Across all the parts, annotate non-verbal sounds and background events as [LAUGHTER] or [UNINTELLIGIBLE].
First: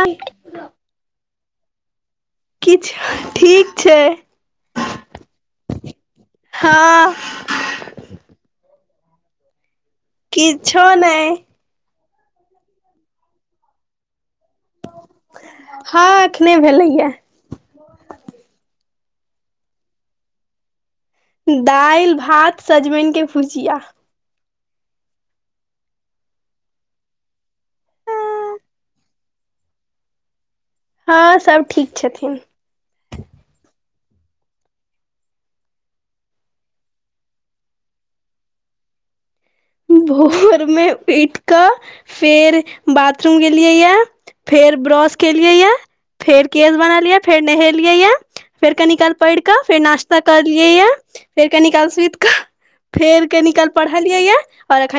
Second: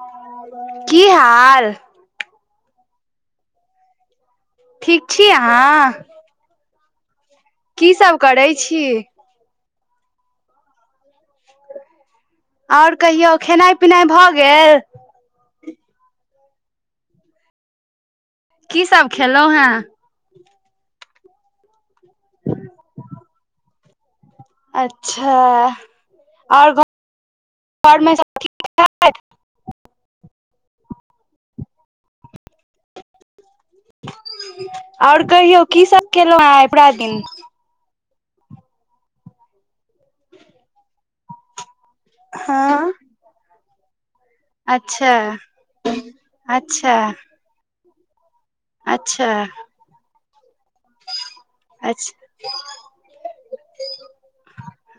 आ त किछु ठीक छै ठीक छी अहाँ हँ की सब करै छी किछु नहि और कहियौ खेनाइ पिनाइ भऽ गेल हँ एखने भेलैया की सब खेलौं हें दालि भात सजमनि के भुजिया अच्छा और घ र मे सब ठीक छै हँ सभ ठीक छथिन और कहियौ की सब केलहुँ हैं पुरा दिन भोर मे उठि कऽ फेर हँ बाथरूम गेलियै या फेर ब्रस अच्छा केलियै या फेर केश अच्छा बना लियै फेर नहेल लियै यै फेर कनि काल अच्छा पढ़ि कऽ फेर नास्ता कर लियै यऽ फेर कनी काल सुति अच्छा कऽ फेर कनी काल पढ़लियै यऽ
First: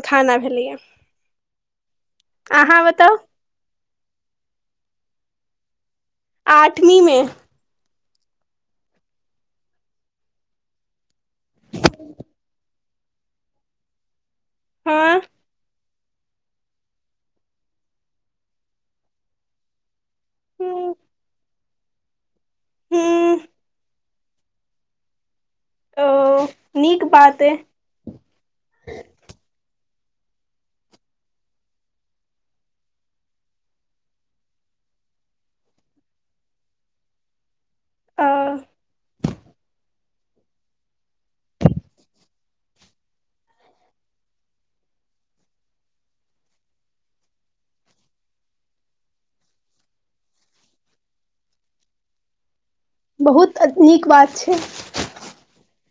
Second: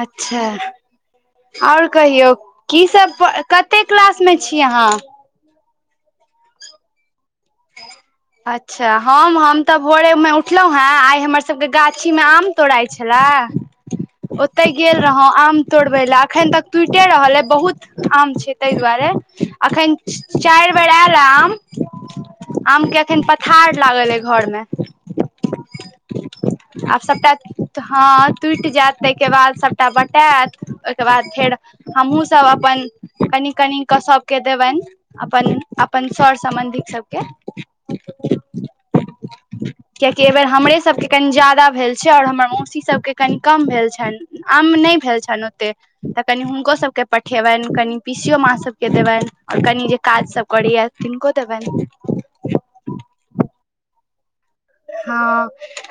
अच्छा और कहियौ अहाँ की बताउ सब प क कते क्लास मे छी अहाँ आठवीं मे अच्छा हम हम तऽ भोरे में उठलहुँ हें आइ हमर सबके गाछी मे आम तोड़ाइ छलै ओते गेल हँ रहौ आम तोड़बै लए अखन तक टूटिये रहल यै बहुत आम छै ताहि दुआरे अखन चारि बेर हूँ आयल या आम आम के अखन हूँ पथार लागल यै घरमे ओ आब नीक सबटा बात अइ हँ टुटि जायत ताहिके बाद सब टा बटायत ओहिके बाद फेर हमहुँ सब अपन कनि कनि कऽ सबके देबनि अपन अपन सर सम्बन्धी सबके औ कियाकि एहि बेेर हमरे सबके कनि ज्यादा भेल छै और हमर मौसी सबके कनि कम भेल छनि आम नहि नै भेल छनि ओतेक त कनि हुनको सबके पठेबनि कनि पीसीयो माँ सबके देबनि आ कनि जे काज सब करैया तिनको देबनि बहुत नीक बात छै हँ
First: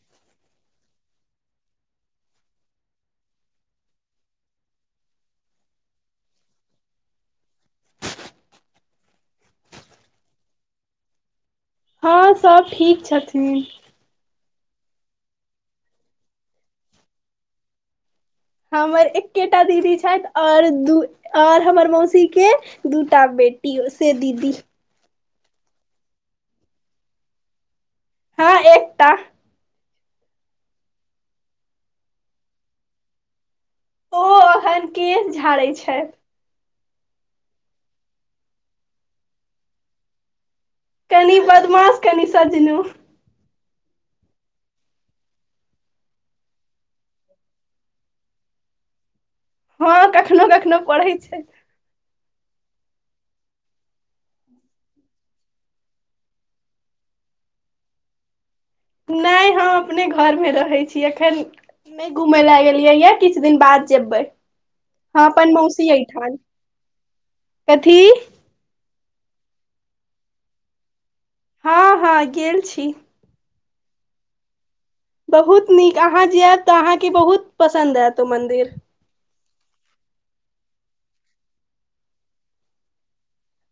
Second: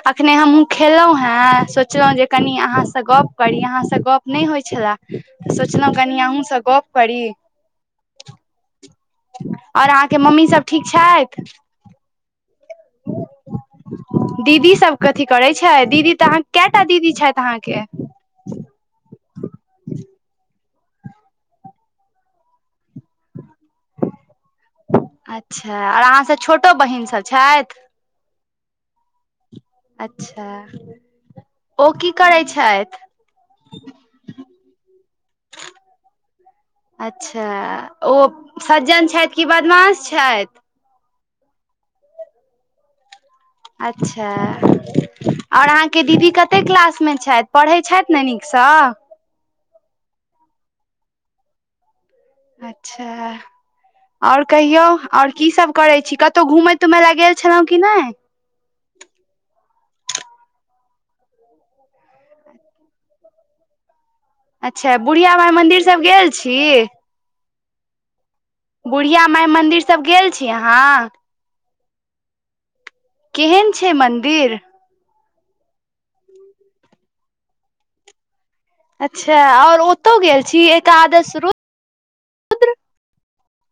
अखने हमहूँ खेलहुँ हे सोचलहुँ जे कनि अहाँसँ गप करी अहां अहाँसँ गप नहि होइ छलै सोचलहुँ कनी अहूँसँ गप करी और अहाँके मम्मी सब ठीक छथि हँ सब ठीक छथिन दीदी सब कथी करै छै त दीदी त अहा केटा दीदी छथि अहाँके हमर एकेटा दीदी छथि और द ओर हमर मौसी के दूटा बे बेटी ओे से दीदी अच्छा आओर अहाँ सभ छोटो बहिन सभ छथि हँ एकटा अच्छा ओ की करै छथि ओ एखन केश झाड़ैत छथि अच्छा ओ सज्जन छथि कि बदमाास छथि कनी बदमाश कनि सज्जनो अच्छा ओर अहाँके दीदी कते क्लास मे छथि पढ़ै छथि ने नीकसँ सह हँ कखनो कखनो पढ़ै छै अच्छा आओर कहियौ आओर कीसभ करै छी कतहु घूमय तूमय लए गेल छलहुँ कि नहि नहि हम अपने घरमे रहै छी एखन न घूमे ले एिये यै किछु दिन बाद जेबै अच्छा हम बुढ़िया माइ अपन मन्दिर मौसी सब गेल एहिठाम छी कथी बुढ़िया माइ मन्दिरसभ गेल छी अहाँ हँ हँ गेल छी केहन छै मन्दिर बहुत नीक अहाँ जायब तऽ अहाँके बहुत पसन्द आयत ओ मन्दिर अच्छा आओर ओतहु गेल छी एकादश रूप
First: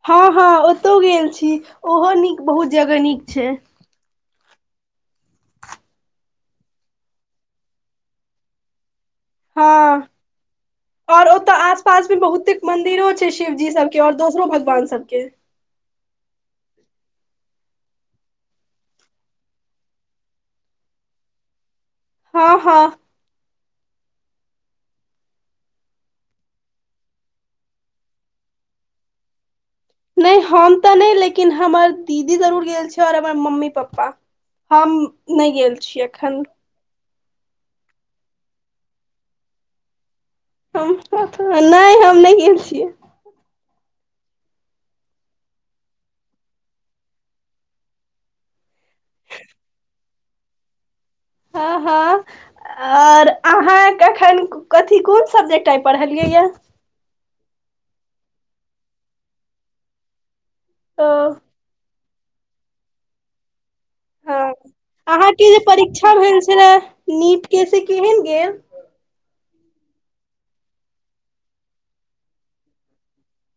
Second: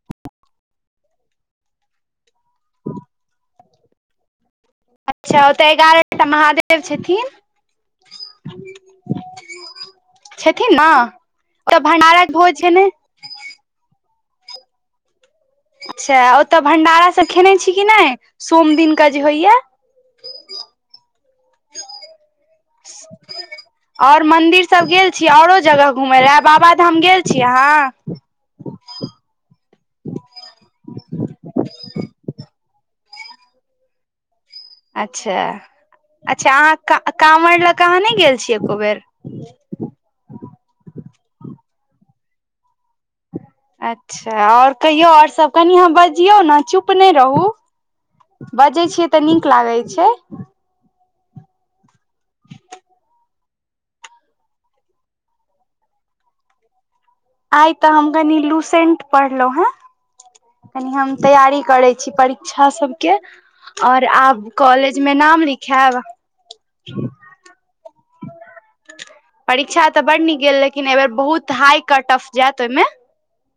हँ हँ ओतहु गेल छी ओहो नीक बहुत जगह नीक छै अच्छा ओतय एगारह टा महादेव छथिन हँ छथिन ने और ओतऽ आस पास भी भंडारक बहुते भोज भेलै मंन्दिरो छै शिवजी सबके ओर दोसरो भगवान सबके अच्छा ओतय भण्डारासँ खेने छी कि नहि सोम दिनके जे होइया [INAUDIBLE] हँ हँ [INAUDIBLE] ओर मंदिर सब गेल छीियै औरो जगह घुमय लए बाबाधाम गेल छीयै अहाँ आ नहि हम तऽ नहि लेकिन हमर दीदी जरूर गेल छैल आओर हमर मम्मी पप्पा हम नहि गेल छी एखन का आ काॅंवर लऽ कऽ अहाँ नहि गेल छीयै एको बेर नहि हम नहि गेल छियै अच्छा आओर कहियौ आओर सभ कनि अहाँ बजियौ ने चुप नहि रहू बजै छियै तऽ नीक लागै य छै हँ हँ आओर अहाँ कखन कथी कोन सब्जेक्ट आइ पढ़लियै यए आइ तऽ हम कनि लूसेंट पढ़लहुं हे कनि ओ हम तैयारी करैं छीपरीक्षा सबके और ह आब कॉलेज मे नाम अहाँके जे लिखायब परीक्षा भेल छै ने नीट के केहन गैल परीक्षा तऽ बड नीक गेल लेकिन एहि बेर बहुत हाई कट टफ जायत ओहिमे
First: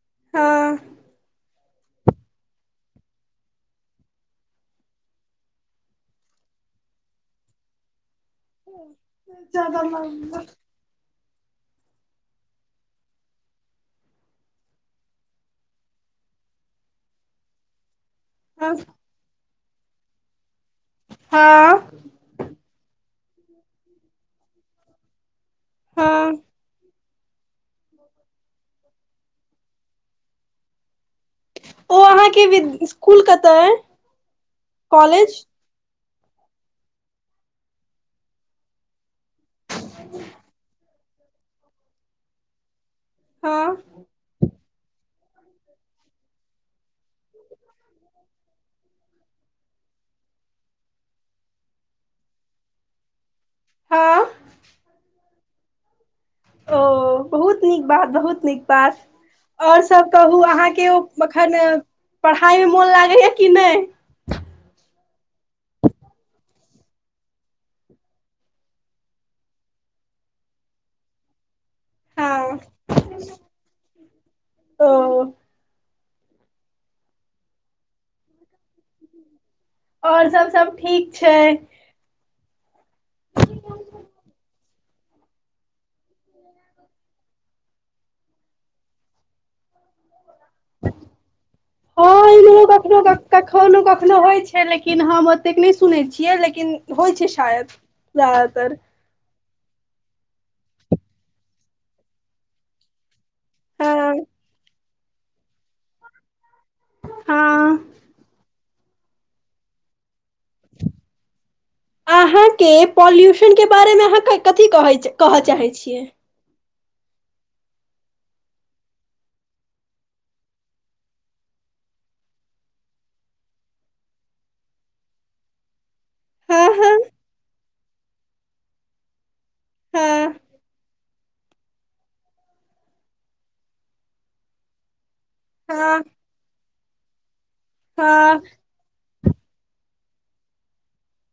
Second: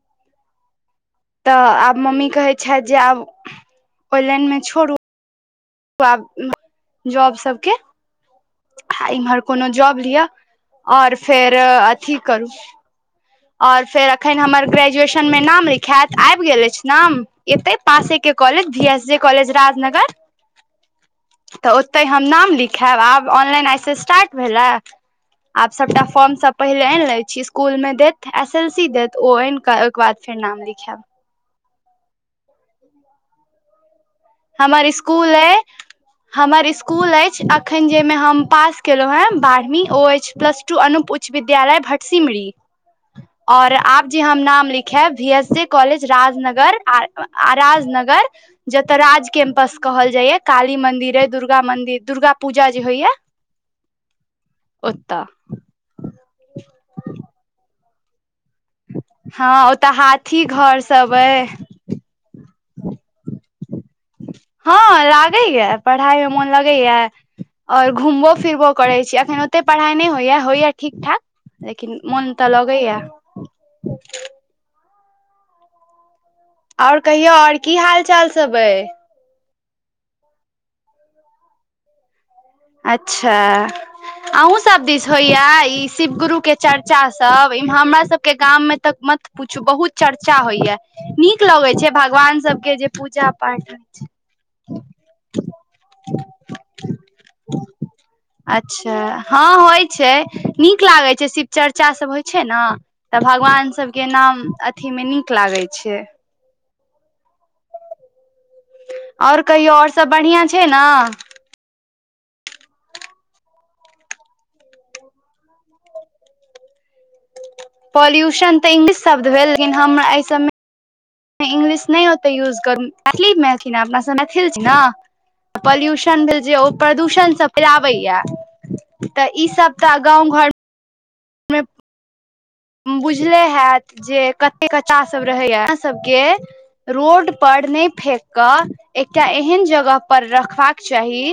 हँ तऽ आब मम्मी कहैत छथि जे आब ओहि लाइनमे छोड़ू ब जॉब सबके आ इम्हर कोनो जॉब लिअ आओर फेर अथी करू आओर फेर एखन हमर ग्रेजुएशन मे नाम लिखायत आबि गेल अछि नाम एतै पासे के कलेज हँ भी एस जी कलेज राजनगर तऽ हँ ओते हम नाम लिखायब आब ऑनलाइन आइस स्टार्ट भेलै आब सबटा हँ फॉर्म सब पहिले आनि ले छी स्कूल मे देत एस एल सी देत ओ आनि क ओकर बाद फेर नाम लिखाएब ओ अहाँके विद इसकुल कतऽ अइ हमर स्कूल कॉलेज अइ हमर स्कुल अइछि अखैन जहिमे हम पास केलहुँ हेँ बारहवीं ओ अछि प्लस टू अनुप उच्च विद्यालय भटसिमरी हँ आओर आप जे हम नाम लिखैब भी एस जे कॉलेज राजनगर आ राजनगर ज तऽ राज कैंपस कहल जाइया काली मंदिर ऐ दुर्गा मंदिर दुर्गा पूजा जे होइया हँ ओतऽ ओ बहुत नीक बात बहुत बात हँ और ओतऽ सब कहु हाथी अहां घर के सब अइ अखन पढ खाय मे मोन लागैए कि नहि हँ लागैया पढ़ाई मे मोन लगैया और घुमबो फिरबो करै छी अखन ओते पढ़ाइ नहि होइया होइया ठीक ठाक लेकिन मोन तऽ हँ लगैया ओ आओर कहियौ आओर की हाल चाल सब अइ आओर सब सब ठीक छै अच्छा अहूँ सब दिस होइया ई शिव गुरु के चर्चा सब इ हमरा सबके गाम मे तऽ म पूछू बहुत चर चा होइया नीक लगै छै हँ भगवान इम्हरो सबके जे कखनो पूजा पाठ ओते नै सुने छियै लेकिन होय छै शायद जादातर अच्छा हँ होइ छै नीक लागे छै शिव चर्चा सब होइ छै ने तऽ भगवान सब के हँ नाम अथी मे नीक क लागै छै हँ और कहियौ और सभ बढ़िआँ छै ने अहाँ के पॉल्यूशन के बारे मे अहाँ कथी कह कहय चाहै छियै पॉल्यूशन तऽ इंग्लिश शब्द भेल लेकिन हम एहि सभमे इंग्लिश नहि ओते यूज करू मैथिलीमे अथि अपना सब मैथिल छि ना पल्यू सन भेल जे हँ ओ हँ प्रदूषणसँ फैराबैया तऽ ईसभ तऽ गाँव हँ घरमे बुझले हैत जे कते क चास सब रहे या यह सब हँ के रोड पर नहि फेक हँ क ए क एहन जगह पर रखबाक चाही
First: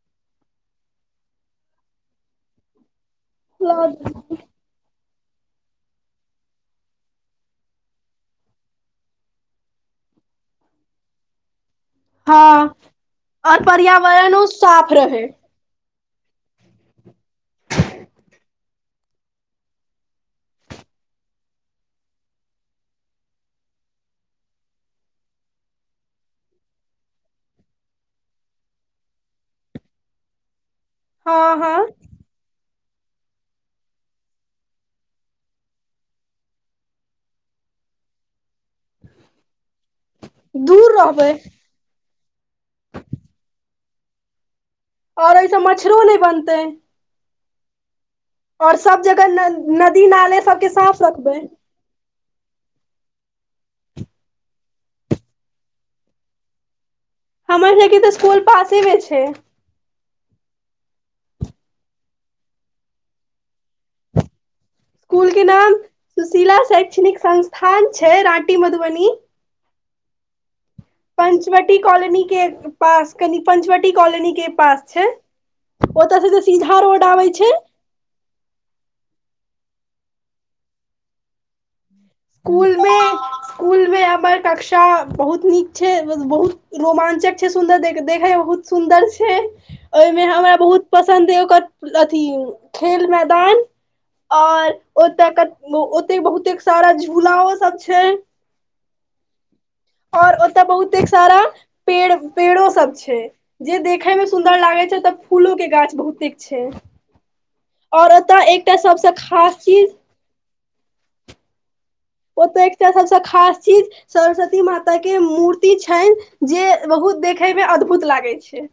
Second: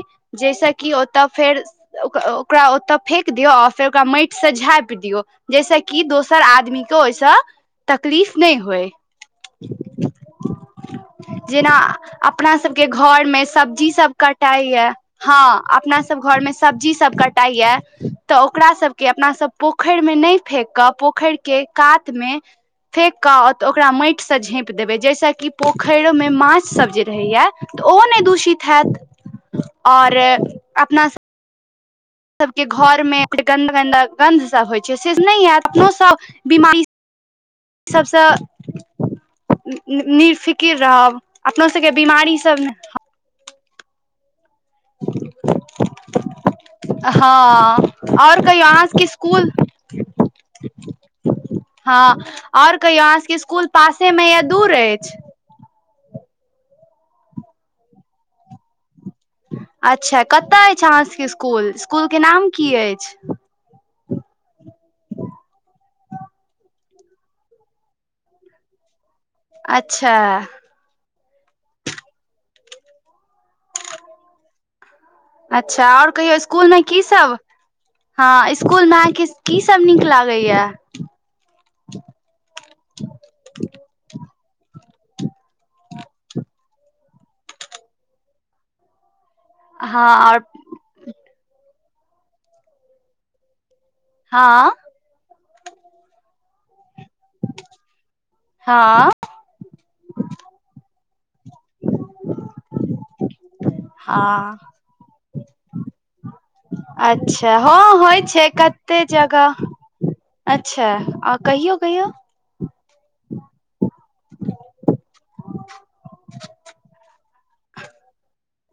जाहिस कि ओतऽ फेर ओकरा ओतऽ फेेक दियऔ आऔर फेर ओकरा माटि से झाँपि दियऔ जैस कि दोसर आदमी के ओहिस तकलीफ नहि होए जेना अपना हँ सबके घर मे और सब्जी सब पर्यावरणो साफ कटाइया रहै हँ अपना स सब घर में सब्जी सब कटाई या तऽ ओकरा सब के अपना सब पोखरि में नै फेेक कऽ पोखरि के कात मे फेेक कऽऽ ओकरा माटिसँ झेपि देबै जहिसँ कि पोखरिमे माछसभ जे रहैए त ओ नहि दूषित हेत आओर हँ हँ हम सभके घरमे गन्दगन्दा गन्धसभ होइ छै से नहि हएत अपनोसभ बिमारी सबसँ निर्फिकिर दूर रहब रहबै अपनो सबके बीमारी सब न और ओहिसँ मच्छरो नहि बनतै हँ और कहियो और सब अहाँसके जगह न स्कुल नदी नाले सबके साफ रखबै हँ और कहियौ अहाँ सबके इसकुल पासे मे या दूर अछि हमर सबके तऽ स्कुल पासेमे छै अच्छा कतय अछि अहाँ सभके स्कुल स्कुलके नाम की अछि स्कुल के नाम सुशीला शैक्षणिक संस्थान छै राँटी मधुबनी अच्छा पंचवटी कॉलोनी के पास कनि पंचवटी कॉलोनी के पास छै अच्छा और ओतय से कहियौ तऽ स्कुल सीधा मे की रोड आबै सब छै हँ स्कुल मे अहांके की सब नीक लागैया स्कूल मे स्कूल मे हमर कक्षा बहुत नीक छै मतलब बहुत रोमांचक छै सुन्दर देख देखे मे बहुत सुन्दर छै हँ ओहिमे और हमरा बहुत पसन्द अइ ओकर अथी खेल मैदान और हँ ओतक ओते बहुतेक सारा झूलाओ सब छै हँ और ओतय बहुतेक सारा पेड़ पेड़ो सब छै जे देखे में हँ सुन्दर लागे छै तऽ फूलो के गाछ बहुतेक छै अच्छा हँ और होइ छै ओतय एकटा कते सबसे खास जगह चीज अच्छा आ कहियौ कहियौ ओतऽ एकटा सबस खास चीज सरस्वती माता के मूर्ति छनि जे बहुत देखै मे अद्भुत लागै छै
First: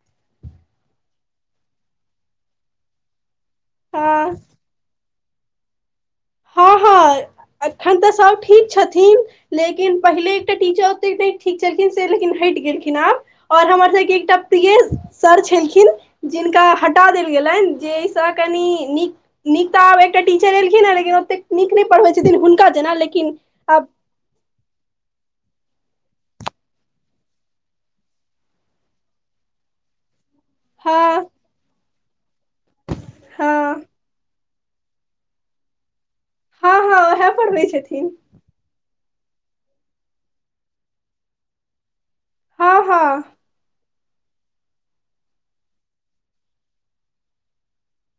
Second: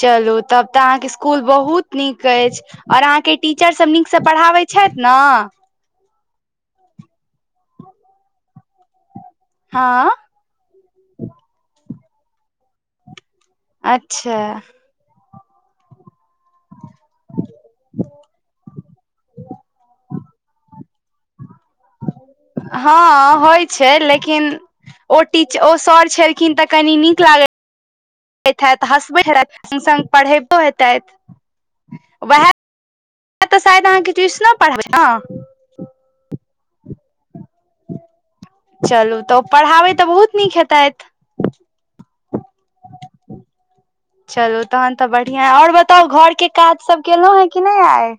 चलू तब तऽ अहाँके स्कुल बहुत नीक अछि और अहाँके टीचर सब नीकसँ हँ पढ़ाबै छथि न हँ हँ एखन तऽ सब ठीक छथिन लेकिन हँ पहिले एकटा टीचर नै ठीक छलखिन से लेकिन हटि गेलखिन आब और हमर सबके एकटा अच्छा प्रियेश सर छलखिन जिनका हटा देल गेलनि जैसँ कनि नीक नीक तऽ आब एकटा टीचर एलखिन लेकिन ओतेक नीक नै पढ़बै छथिन हुनका जेना हँ लेकिन होइ आब छै लेकिन ओ टीच ओ सर छलखिन तऽ कनी नीक लागै त हैत हसबैत हैत संग संग पढ़े तो हैतेत हँ वहै त हँ शायद अहांके ट्यूशनो पढ़ाबै छैथ न हँ हँ वहै पढ़बै छथिन चलू तऽ ओ पढ़ाबै तऽ बहुत नीक हेतैत हँ हँ चलू तहन तऽ बढ़िया यै और बताउ घरके काज सभ केलहुँ हैं कि नहि आइ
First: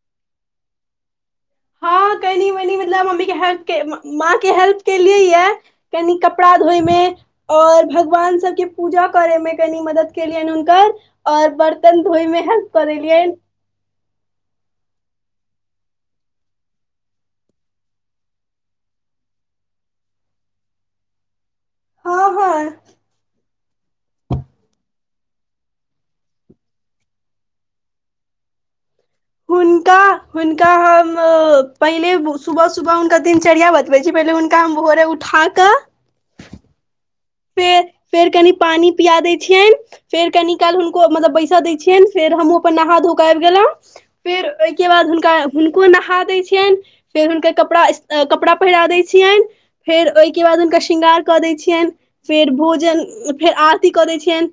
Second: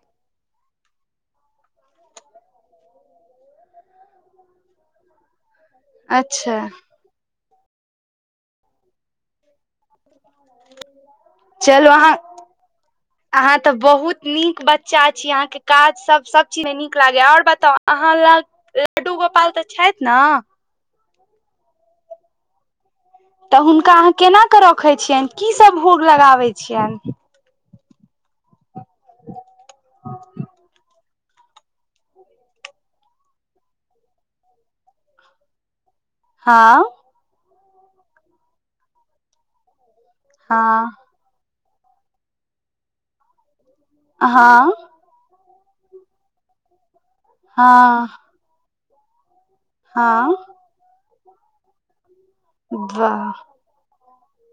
हँ कनी मनी मतलब मम्मी के हेल्प के माँ के हेल्प केलियै या कनि कपड़ा अच्छा धोयमे और भगवान सबके पूजा करेमे कनि मदद केलियनि हुनकर और चलू बर्तन अहाँ धोयमे हेल्प कऽ देलियैन अहाँ तऽ बहुत नीक बच्चा छी अहाँ के काज सब सब चीज मे नीक लागैया और बताउ अहाँ ल लड्डू गोपाल तऽ छथि न हँ हँ तऽ हुनका अहाँ केनाक रखै छियनि कीसभ भोग लगाबै छियनि हुनका हुनका हम पहिले सुबह सुबह हुनका दिनचर्या बतबै छी फेर हुनका हम भोरे उठा कऽ हँ फेर फेर कनि पानी पिया दै छियनि फेर कनि काल हँ हुनको मतलब बैस दै छियनि फेर हमहुं अपन नहा धो क आइब गेलहुं फेर हँ ओहिके नबाद हुनका हुनको नहा दै छियन फेर हुनकर कपड़ा हँ कपड़ा पहिरा दै छियन फेर हँ ओहिके बाद हुनका श्रृंगार क दै छियन फेर भोजन वाह फेर आरती क दै छियन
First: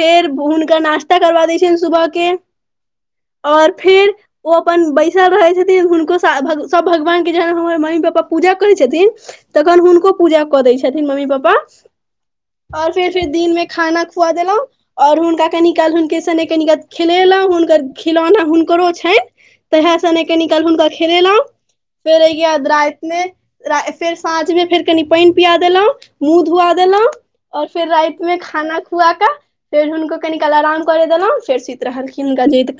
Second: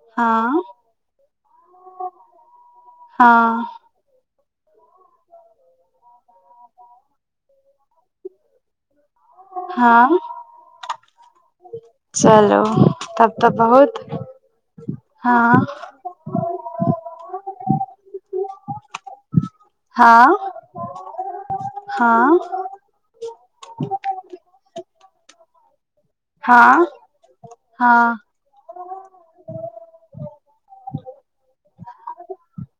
फेर हँ हुनका नास्ता करबा दै छियन सुबह के ओर हँ फेर ओ अपन बैसल रहै छथिन हुनको स-बभ सबभ भगवान के जेहन हमर मम्मी पापा पूजा करै छथिन तखन हुनको हँ पूजा क दै छथिन मम्मी पापा चलो और फेर फेर दिन में खाना खुआ देलहुं और हुनका हँ कनि काल हुनके सने कनी काल खेलेलहु हुनकर खिलौना हुनकरो छै तह स ने कनी हँ काल हुनका खेलेलो फेर हँ अहिये रातमे रा फेर साँझ मे फेर कनि पानि पिया देलहुँं मुँह धुआ हँ गेलो और फेर हँ राति मे खाना खुआ कऽ फेर हुनको कनीकाल आराम करे देलहुं फेर सुत रहलखिन गणित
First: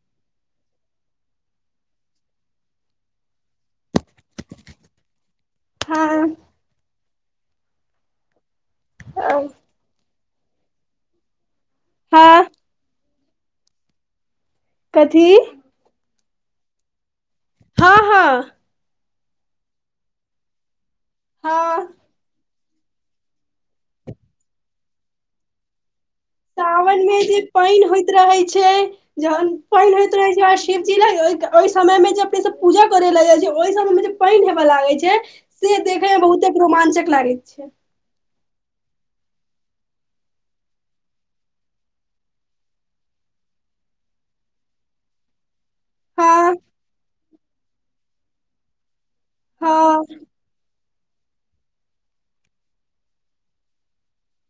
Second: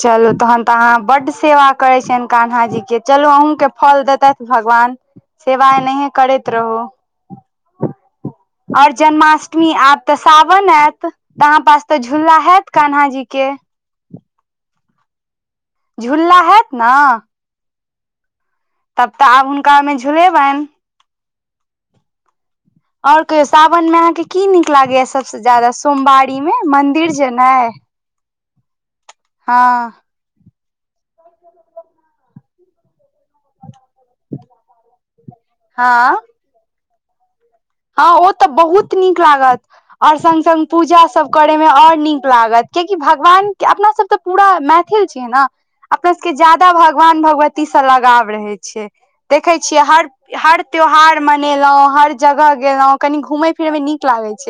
चलू तहन तऽ अहाँ बड सेवा करै छियन कान्हा जी के चलू अहूँके फल देतक भगवान सेवा अहनहि हँ करैत रहू आओर जन्माष्टमी आब तऽ साावन आयत अहाँ पास तऽ झूला हँ हायत कान्हा जी के कथी झूला हत ने हँ हँ तब तऽ आब हुनकामे झुलेबन हँ ओर कहियो सावन मे अहाँके की नीक लागैय सबसे ज्यादा सोमबारी मे मन्दिर जेनाइ ज [UNINTELLIGIBLE] हँ पानि होइत रहै छै शिव जिल [UNINTELLIGIBLE] ओहि समय मे जे अपने सब पूजा करे ले जा ओहि समय मे पानि हेवे लागे छै से देखे हँ में बहुते रोमां्चक लागैत छै हँ ओ तऽ बहुत नीक लागत और संग् सङ् पूजा सब करय मे ओर नीक लागत किया की भगवानके अपना सब तऽ पूरा मैथिल छियै ने अपना सबके हँ ज्यादा भगवान भगवती सब लगाव रहे छिय देखे छियै हँ हर हर त्यौहार मनेलो हर जगह गेलो कनी घूमे फिरे में नीक लागे छै